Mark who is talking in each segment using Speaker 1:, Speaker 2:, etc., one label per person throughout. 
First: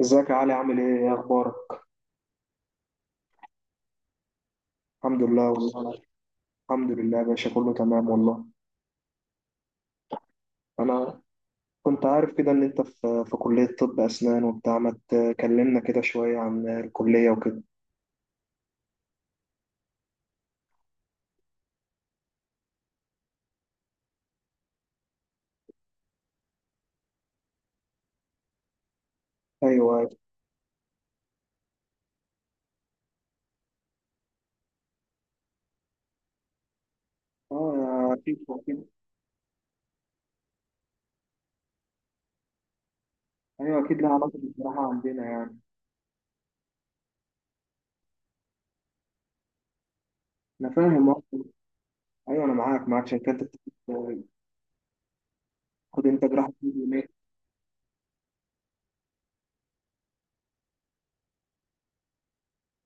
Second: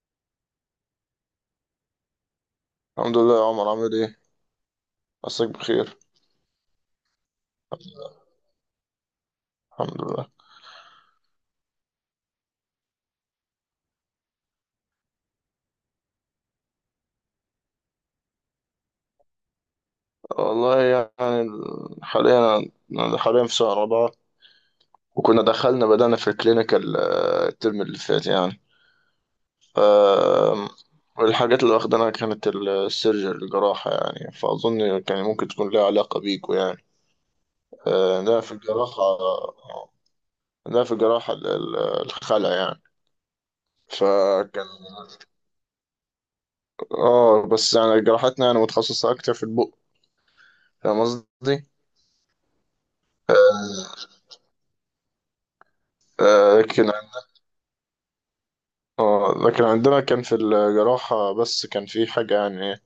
Speaker 1: ازيك يا علي؟ عامل ايه؟ اخبارك؟
Speaker 2: الحمد لله يا عمر، عامل ايه؟
Speaker 1: الحمد
Speaker 2: مساك
Speaker 1: لله والله
Speaker 2: بخير.
Speaker 1: الحمد لله يا باشا، كله تمام والله.
Speaker 2: الحمد لله.
Speaker 1: انا كنت عارف كده ان انت في كلية طب اسنان وبتاع. ما تكلمنا كده شوية عن الكلية وكده.
Speaker 2: والله يعني، ال- حاليا أنا حاليا في سنة رابعة. وكنا بدأنا في الكلينيكال، الترم اللي فات يعني.
Speaker 1: ايوه.
Speaker 2: آم، والحاجات اللي واخدناها كانت السيرجري، الجراحة يعني، فأظن كان ممكن تكون لها علاقة بيكو يعني.
Speaker 1: اه،
Speaker 2: آه،
Speaker 1: اكيد
Speaker 2: ده في
Speaker 1: اكيد
Speaker 2: الجراحة ده في الجراحة، الخلع يعني.
Speaker 1: ايوه اكيد لها علاقة
Speaker 2: فكان،
Speaker 1: بالجراحة عندنا يعني.
Speaker 2: اه بس يعني جراحتنا يعني متخصصة أكتر في البق.
Speaker 1: انا
Speaker 2: فاهم
Speaker 1: فاهم أصلاً.
Speaker 2: قصدي؟
Speaker 1: ايوه انا معاك، معاك. عشان كده انت
Speaker 2: آه.
Speaker 1: بتاخد انت جراحة في
Speaker 2: لكن،
Speaker 1: اليومين.
Speaker 2: اه لكن عندنا كان في الجراحة بس كان في حاجة يعني،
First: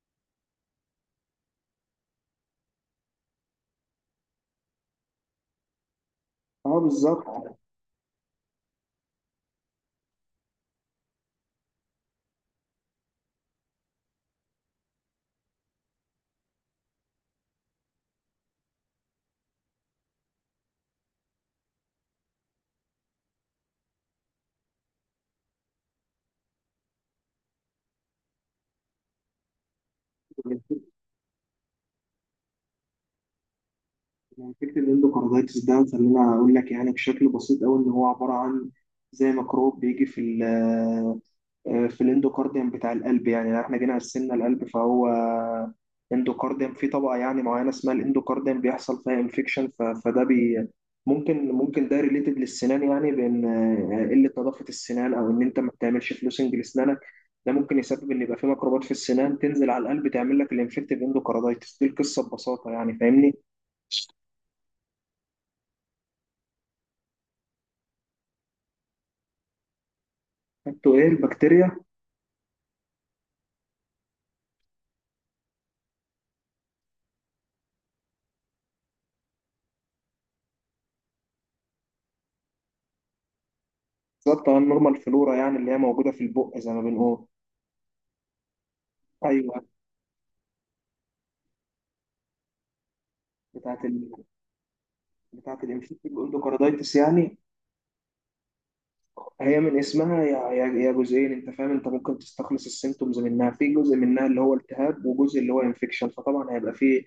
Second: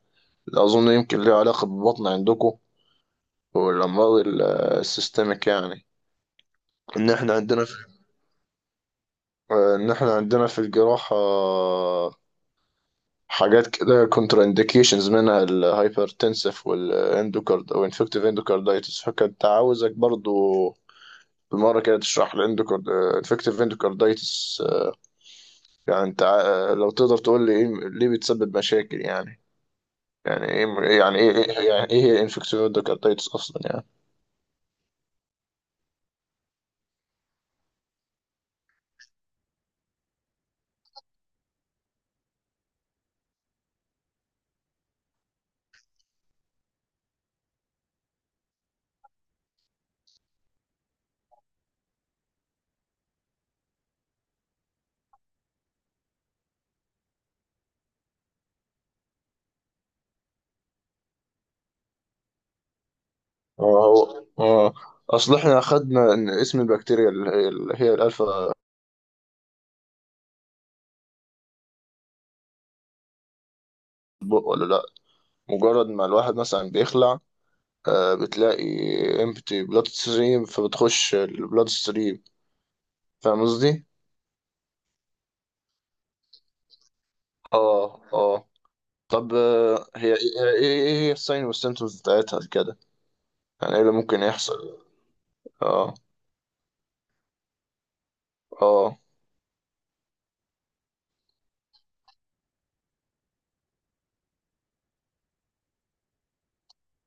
Speaker 2: أظن يمكن ليها علاقة بالبطن عندكم، والأمراض السيستميك يعني.
Speaker 1: اه
Speaker 2: إن
Speaker 1: بالظبط.
Speaker 2: إحنا عندنا في إن إحنا عندنا في الجراحة حاجات كده كونترا إنديكيشنز، منها الهايبرتنسف والإندوكارد أو إنفكتيف إندوكاردايتس. فكنت عاوزك برضو بالمرة كده تشرح إنفكتيف إندوكاردايتس يعني. أنت، لو تقدر تقول لي إيه ليه بتسبب مشاكل يعني. يعني ايه، يعني ايه انفكسيود كارتايتس اصلا يعني؟
Speaker 1: يعني فكرة الاندوكاردايتس ده، خلينا أقول لك يعني بشكل بسيط أوي، إن هو عبارة عن زي ميكروب بيجي في ال آه، في الاندوكارديوم بتاع القلب. يعني لو إحنا جينا قسمنا القلب، فهو اندوكارديوم، في طبقة يعني معينة اسمها الاندوكارديوم، بيحصل فيها انفكشن. فده بي ممكن ده ريليتد للسنان، يعني بإن قلة نظافة السنان، أو إن أنت ما بتعملش فلوسنج لسنانك، ده ممكن يسبب إن يبقى في ميكروبات في السنان تنزل على القلب تعمل لك الانفكتيف اندوكاردايتس. دي القصة ببساطة يعني، فاهمني؟
Speaker 2: هو اه. اصل احنا اخدنا ان اسم البكتيريا اللي هي الالفا،
Speaker 1: انتوا ايه البكتيريا؟
Speaker 2: بق ولا لا. مجرد ما الواحد مثلا بيخلع، آه بتلاقي امبتي بلاد ستريم، فبتخش البلاد ستريم. فاهم قصدي؟
Speaker 1: بالظبط، اه النورمال فلورا يعني، اللي هي موجوده في البق زي ما بنقول.
Speaker 2: اه اه. طب،
Speaker 1: ايوه.
Speaker 2: ايه ايه إيه هي الساين والسيمتومز بتاعتها كده؟ يعني ايه
Speaker 1: بتاعت
Speaker 2: اللي
Speaker 1: ال...
Speaker 2: ممكن يحصل؟
Speaker 1: بتاعت
Speaker 2: اه.
Speaker 1: الانفكتيف اندوكاردايتس يعني.
Speaker 2: اه.
Speaker 1: هي من اسمها يا جزئين، انت فاهم؟ انت ممكن تستخلص السيمتومز منها. في جزء منها اللي هو التهاب وجزء اللي هو انفكشن، فطبعا هيبقى فيه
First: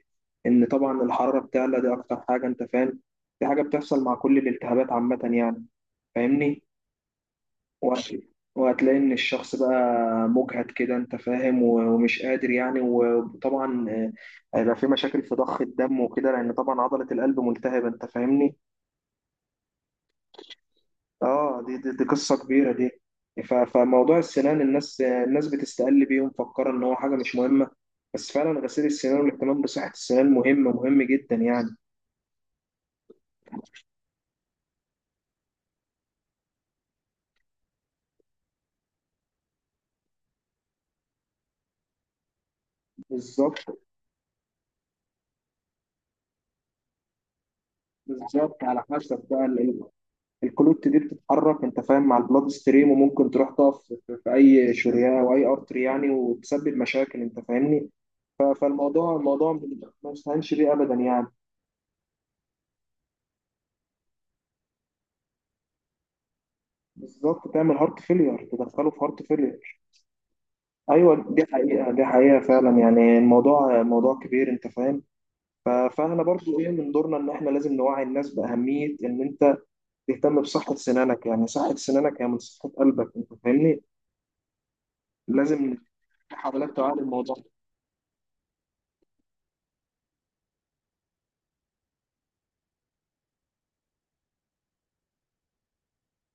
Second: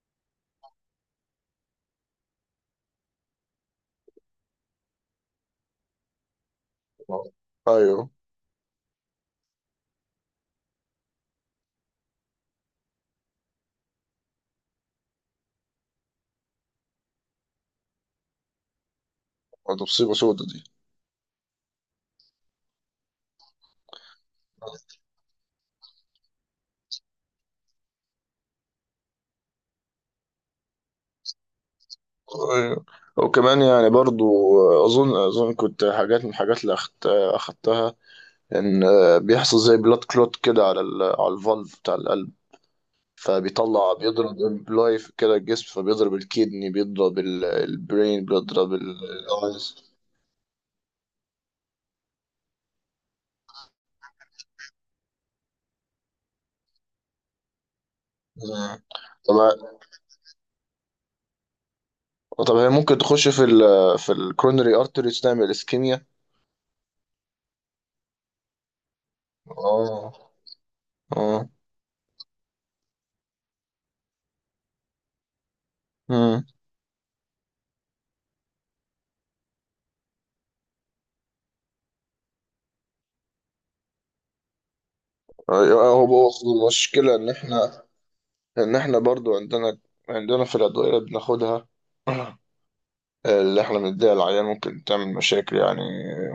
Speaker 1: ان طبعا الحراره بتعلى، دي اكتر حاجه انت فاهم. دي حاجه بتحصل مع كل الالتهابات عامه يعني، فاهمني؟
Speaker 2: آه. ايوه.
Speaker 1: وهت- وهتلاقي ان الشخص بقى مجهد كده، انت فاهم، ومش قادر يعني. وطبعا هيبقى في مشاكل في ضخ الدم وكده، لان طبعا عضلة القلب ملتهبة، انت فاهمني؟
Speaker 2: ده مصيبة سودا دي.
Speaker 1: اه، دي قصة كبيرة دي. فموضوع السنان، الناس بتستقل بيه ومفكرة ان هو حاجة مش مهمة، بس فعلا غسيل السنان والاهتمام بصحة السنان مهم، مهم جدا يعني.
Speaker 2: أيوة. وكمان يعني برضو، اظن كنت حاجات من الحاجات اللي اخدتها، ان بيحصل زي بلاد كلوت كده على على الفالف بتاع القلب.
Speaker 1: بالظبط.
Speaker 2: فبيطلع بيضرب امبلايف كده الجسم، فبيضرب الكدني، بيضرب البرين،
Speaker 1: بالظبط،
Speaker 2: بيضرب
Speaker 1: على حسب بقى
Speaker 2: الايز.
Speaker 1: الكلوت دي بتتحرك انت فاهم، مع البلاد ستريم، وممكن تروح تقف في اي شريان او اي ارتري يعني، وتسبب مشاكل انت فاهمني. ف- فالموضوع
Speaker 2: طب،
Speaker 1: الموضوع ما يستهانش بيه ابدا يعني.
Speaker 2: هي ممكن تخش في في الكورونري ارتريز، تعمل اسكيميا.
Speaker 1: بالظبط، تعمل هارت فيلير، تدخله في هارت فيلير.
Speaker 2: اه.
Speaker 1: ايوه، دي
Speaker 2: اه.
Speaker 1: حقيقه دي حقيقه فعلا يعني. الموضوع موضوع كبير انت فاهم. فاحنا
Speaker 2: مم.
Speaker 1: برضو ايه، من دورنا ان احنا لازم نوعي الناس باهميه ان انت تهتم بصحه سنانك. يعني صحه سنانك هي من صحه قلبك انت فاهمني. لازم
Speaker 2: هو هو
Speaker 1: في حاولات تعالج
Speaker 2: المشكلة إن
Speaker 1: الموضوع.
Speaker 2: إحنا، لأن إحنا برضو عندنا، عندنا في الأدوية اللي بناخدها اللي إحنا بنديها للعيان ممكن تعمل مشاكل يعني.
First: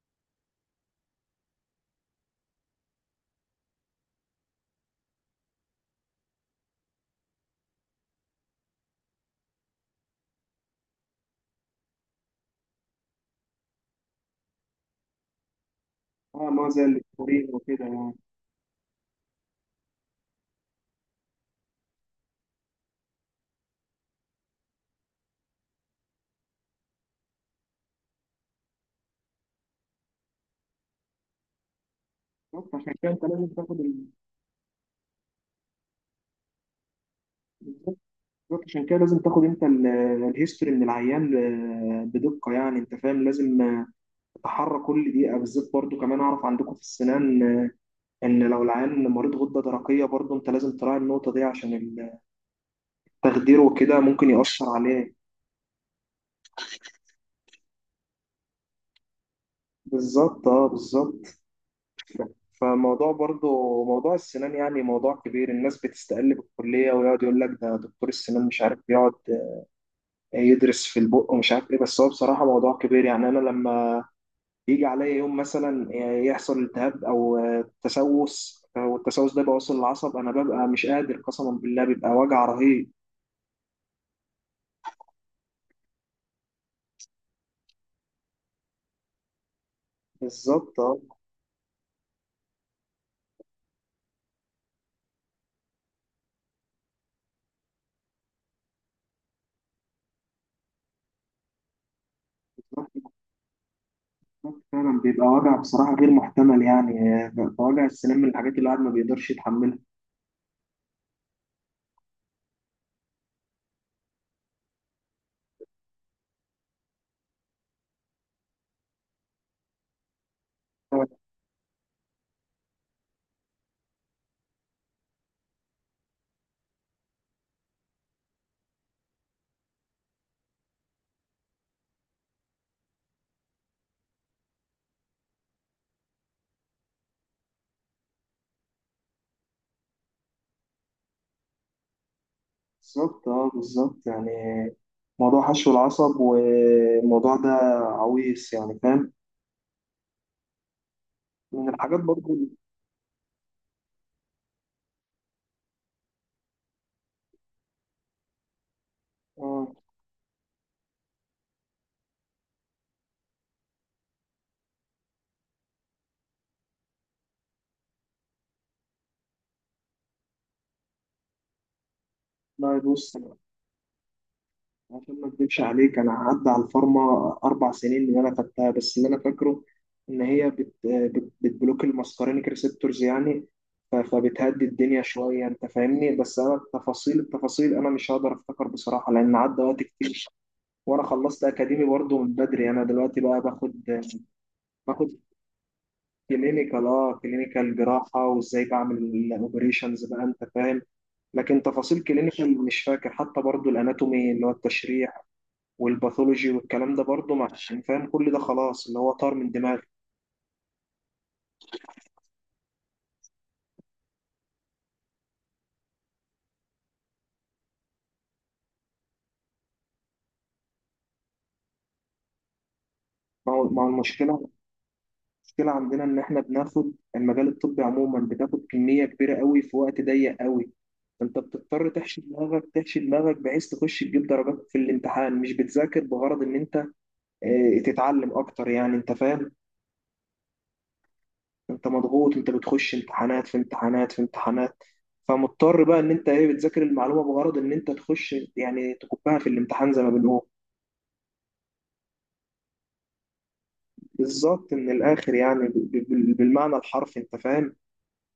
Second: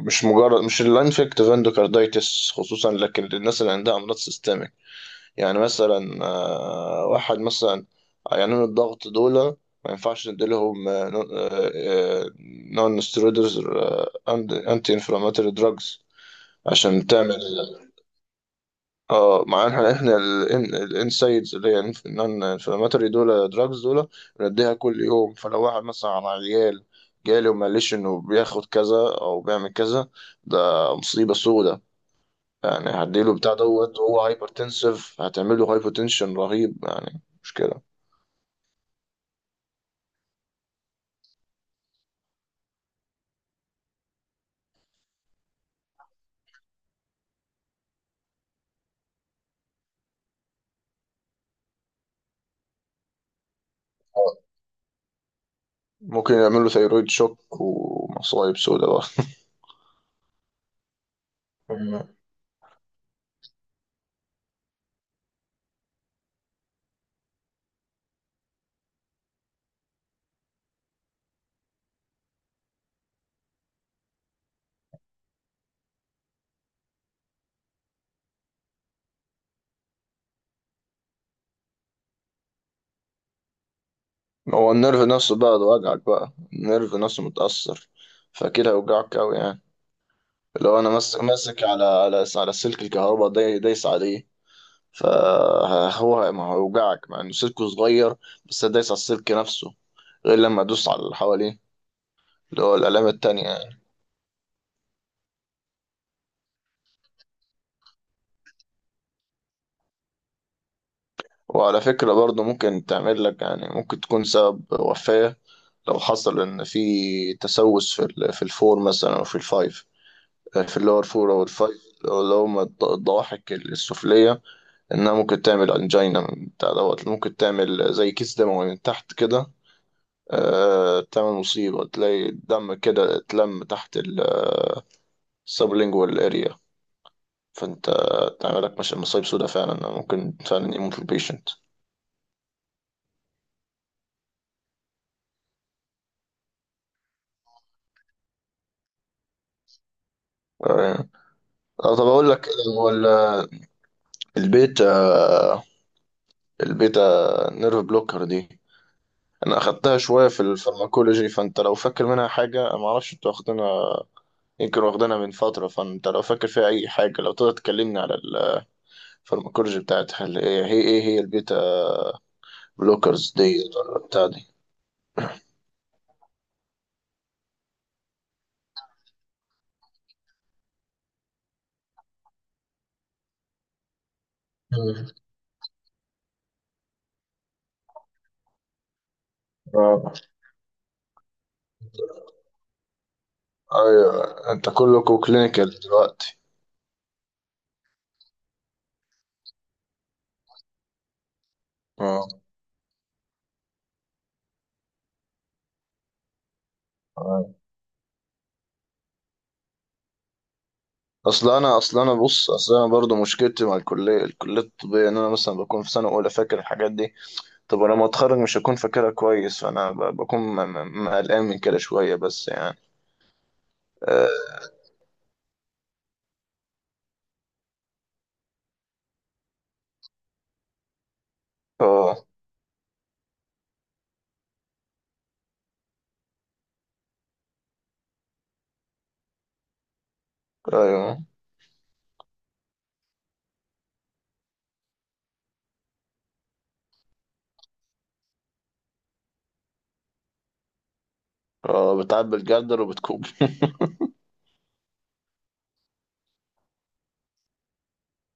Speaker 2: مش الانفكتيف اندوكاردايتس خصوصا، لكن للناس اللي عندها أمراض سيستميك. يعني مثلا، واحد مثلا، عيانين الضغط دول ما ينفعش نديلهم نون ستيرويدز انتي انفلاماتوري دراجز
Speaker 1: اه، ما زي
Speaker 2: عشان تعمل.
Speaker 1: الكورين وكده يعني.
Speaker 2: اه، معناها احنا الانسايدز اللي هي الانفلاماتوري دول دراجز دول بنديها كل يوم. فلو واحد مثلا على عيال جالي وما قاليش انه بياخد كذا او بيعمل كذا، ده مصيبه سودة
Speaker 1: بالظبط،
Speaker 2: يعني.
Speaker 1: عشان كده انت
Speaker 2: هديله
Speaker 1: لازم
Speaker 2: بتاع
Speaker 1: تاخد
Speaker 2: دوت وهو هايبر تنسيف، هتعمل له هايبر تنشن رهيب يعني، مش كده؟
Speaker 1: بالظبط. بالظبط، عشان كده لازم تاخد انت الهيستوري من العيان بدقه يعني، انت فاهم؟ لازم تتحرى كل دقيقه بالذات. برضو كمان، اعرف عندكم في السنان ان لو العيان مريض غده درقيه، برضو انت لازم تراعي النقطه دي، عشان التخدير وكده ممكن يأثر عليه.
Speaker 2: ممكن يعمل له ثيرويد شوك ومصايب سودة بقى.
Speaker 1: بالظبط، اه بالظبط.
Speaker 2: مم.
Speaker 1: فموضوع برضو، موضوع السنان يعني موضوع كبير. الناس بتستقل بالكلية، ويقعد يقول لك ده دكتور السنان مش عارف، يقعد يدرس في البق ومش عارف ايه. بس هو بصراحة موضوع كبير يعني. انا لما يجي عليا يوم مثلا يحصل التهاب او تسوس، والتسوس ده بيوصل للعصب، انا ببقى مش قادر قسما بالله، بيبقى وجع رهيب.
Speaker 2: هو النيرف نفسه بقى، ده وجعك بقى النيرف نفسه متأثر، فكده هيوجعك أوي يعني. اللي
Speaker 1: بالظبط،
Speaker 2: هو انا
Speaker 1: اه
Speaker 2: ماسك على على سلك الكهرباء، دايس عليه، فهو ما هيوجعك مع انه سلكه صغير، بس دايس على السلك نفسه، غير لما ادوس على اللي حواليه، اللي هو
Speaker 1: بالظبط.
Speaker 2: الآلام التانية يعني.
Speaker 1: بالظبط. فعلا بيبقى وجع بصراحة غير محتمل يعني. بيبقى وجع السنان من الحاجات اللي الواحد ما بيقدرش يتحملها.
Speaker 2: وعلى فكرة برضه ممكن تعمل لك يعني، ممكن تكون سبب وفاة لو حصل إن في تسوس في في الفور مثلا أو في الفايف، في اللور فور أو الفايف اللي هما الضواحك السفلية، إنها ممكن تعمل أنجينا من بتاع دوت، ممكن تعمل زي كيس دموي من تحت كده، تعمل مصيبة، تلاقي الدم كده اتلم تحت السبلينجوال اريا. فانت تعمل لك مش مصايب سودا، فعلا ممكن فعلا يموت البيشنت.
Speaker 1: بالظبط، اه بالظبط يعني. موضوع حشو العصب والموضوع ده عويص يعني، فاهم؟
Speaker 2: آه.
Speaker 1: من الحاجات
Speaker 2: طب اقول
Speaker 1: برضو
Speaker 2: لك،
Speaker 1: اللي-
Speaker 2: هو ال- البيتا البيتا نيرف بلوكر دي انا
Speaker 1: اه
Speaker 2: اخدتها شوية في الفارماكولوجي، فانت لو فاكر منها حاجة، ما اعرفش انت واخدينها، يمكن واخدينها من فترة. فانت لو فاكر فيها اي حاجة لو تقدر تكلمني على الفارماكولوجي بتاعتها، اللي هي ايه، هي البيتا
Speaker 1: لا، يبص،
Speaker 2: بلوكرز دي ولا بتاع
Speaker 1: عشان ما اكدبش عليك، انا عدى على الفارما اربع سنين اللي انا خدتها. بس اللي انا فاكره ان هي بت بت بتبلوك الماسكارينيك ريسبتورز يعني. فبتهدي الدنيا
Speaker 2: دي؟
Speaker 1: شويه انت فاهمني. بس انا التفاصيل، انا مش هقدر افتكر بصراحه، لان عدى وقت
Speaker 2: اه.
Speaker 1: كتير. وانا خلصت اكاديمي برضه من بدري. انا دلوقتي بقى باخد
Speaker 2: ايوه انت
Speaker 1: باخد
Speaker 2: كلكوا كلينيكال دلوقتي.
Speaker 1: كلينيكال. اه، كلينيكال جراحه وازاي بعمل الاوبريشنز بقى انت فاهم. لكن تفاصيل
Speaker 2: اه.
Speaker 1: كلينيكال مش فاكر، حتى برضو الاناتومي اللي هو التشريح والباثولوجي والكلام ده برضه، مع
Speaker 2: آه.
Speaker 1: عشان فاهم كل ده خلاص، اللي هو طار من دماغي.
Speaker 2: اصل انا برضه مشكلتي مع الكليه الطبيه، ان انا مثلا بكون في سنه اولى فاكر الحاجات دي. طب انا لما اتخرج مش هكون فاكرها كويس، فانا بكون قلقان من كده شويه، بس يعني.
Speaker 1: ما هو
Speaker 2: اه.
Speaker 1: المشكله، المشكله عندنا ان احنا بناخد المجال الطبي عموما، بتاخد كميه كبيره قوي في وقت ضيق قوي. انت بتضطر تحشي
Speaker 2: آه.
Speaker 1: دماغك تحشي دماغك بحيث تخش تجيب درجات في الامتحان. مش بتذاكر بغرض ان انت اه، تتعلم اكتر يعني، انت فاهم.
Speaker 2: ايوه.
Speaker 1: انت مضغوط، انت بتخش امتحانات في امتحانات. فمضطر بقى ان انت ايه، بتذاكر المعلومه بغرض ان انت تخش يعني تكبها في الامتحان زي ما بنقول.
Speaker 2: اه، بتعبي الجردل وبتكوب.
Speaker 1: بالظبط، من الاخر يعني بالمعنى الحرفي انت فاهم.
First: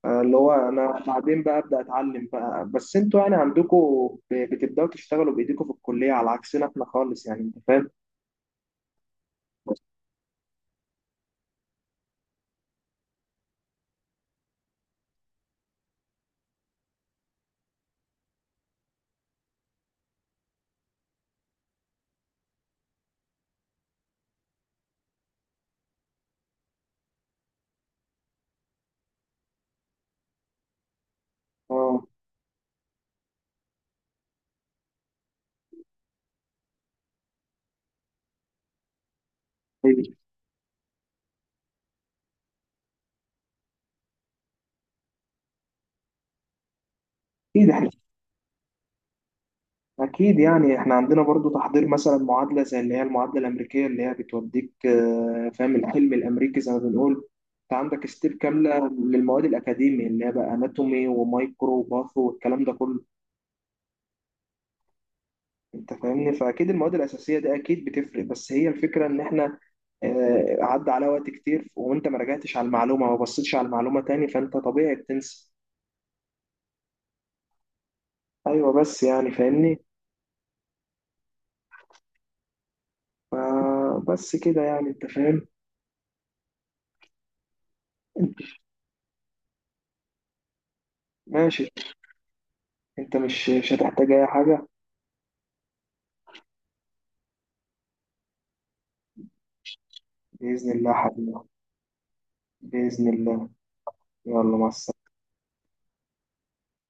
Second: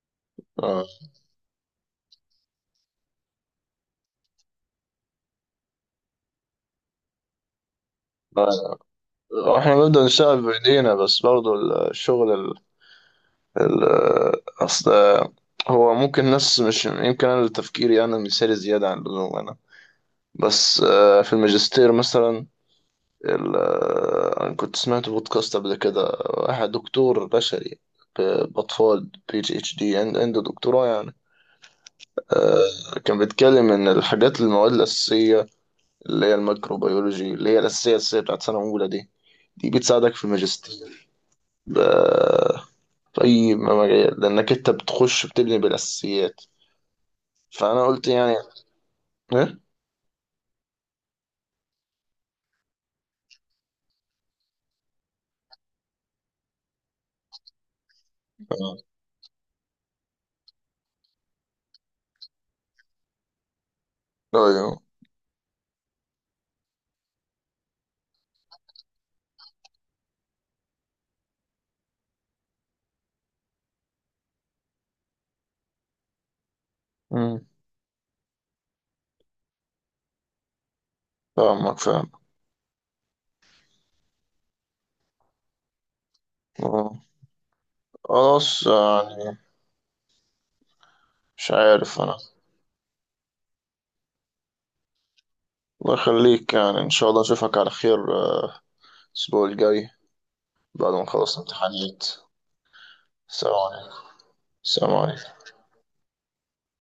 Speaker 1: اللي هو
Speaker 2: اه.
Speaker 1: انا بعدين بقى ابدا اتعلم بقى. بس انتوا يعني عندكم بتبداوا تشتغلوا بايديكم في الكليه، على عكسنا احنا خالص يعني انت فاهم.
Speaker 2: آه. احنا بنبدا نشتغل بايدينا، بس برضه الشغل، ال- اصل هو ممكن ناس، مش يمكن انا تفكيري انا مثالي زياده عن اللزوم انا، بس في الماجستير مثلا، انا كنت سمعت بودكاست قبل كده واحد دكتور بشري، باطفال PhD عنده دكتوراه يعني.
Speaker 1: اه
Speaker 2: كان بيتكلم ان المواد الاساسيه اللي هي الميكروبيولوجي، اللي هي الاساسيه بتاعت سنه اولى دي، دي
Speaker 1: طيب.
Speaker 2: بتساعدك في الماجستير، ب- في اي مجال، لانك انت بتخش بتبني بالاساسيات.
Speaker 1: اكيد
Speaker 2: فانا
Speaker 1: احنا،
Speaker 2: قلت يعني ايه.
Speaker 1: اكيد يعني احنا عندنا برضو تحضير مثلا، معادله زي اللي هي المعادله الامريكيه اللي هي بتوديك فاهم، الحلم الامريكي زي ما بنقول. انت عندك ستيب
Speaker 2: آه.
Speaker 1: كامله للمواد الاكاديميه، اللي هي بقى اناتومي ومايكرو وباثو والكلام ده كله،
Speaker 2: ايوه.
Speaker 1: انت فاهمني. فاكيد المواد الاساسيه دي اكيد بتفرق. بس هي الفكره ان احنا عدى على وقت كتير، وانت ما رجعتش على المعلومه، ما بصيتش على المعلومه تاني، فانت طبيعي بتنسى.
Speaker 2: أمم.
Speaker 1: ايوه بس يعني فاهمني.
Speaker 2: فاهمك، فاهم.
Speaker 1: ف- بس كده يعني انت فاهم.
Speaker 2: آه. خلاص يعني، مش
Speaker 1: ماشي،
Speaker 2: عارف انا.
Speaker 1: انت مش هتحتاج اي حاجه.
Speaker 2: الله يخليك، يعني ان شاء الله اشوفك على خير، آه، الاسبوع الجاي
Speaker 1: باذن الله
Speaker 2: بعد ما
Speaker 1: حبيبي.
Speaker 2: نخلص امتحانات.
Speaker 1: باذن الله.
Speaker 2: سلام عليكم.
Speaker 1: يلا، مع
Speaker 2: سلام
Speaker 1: السلامه.
Speaker 2: عليكم.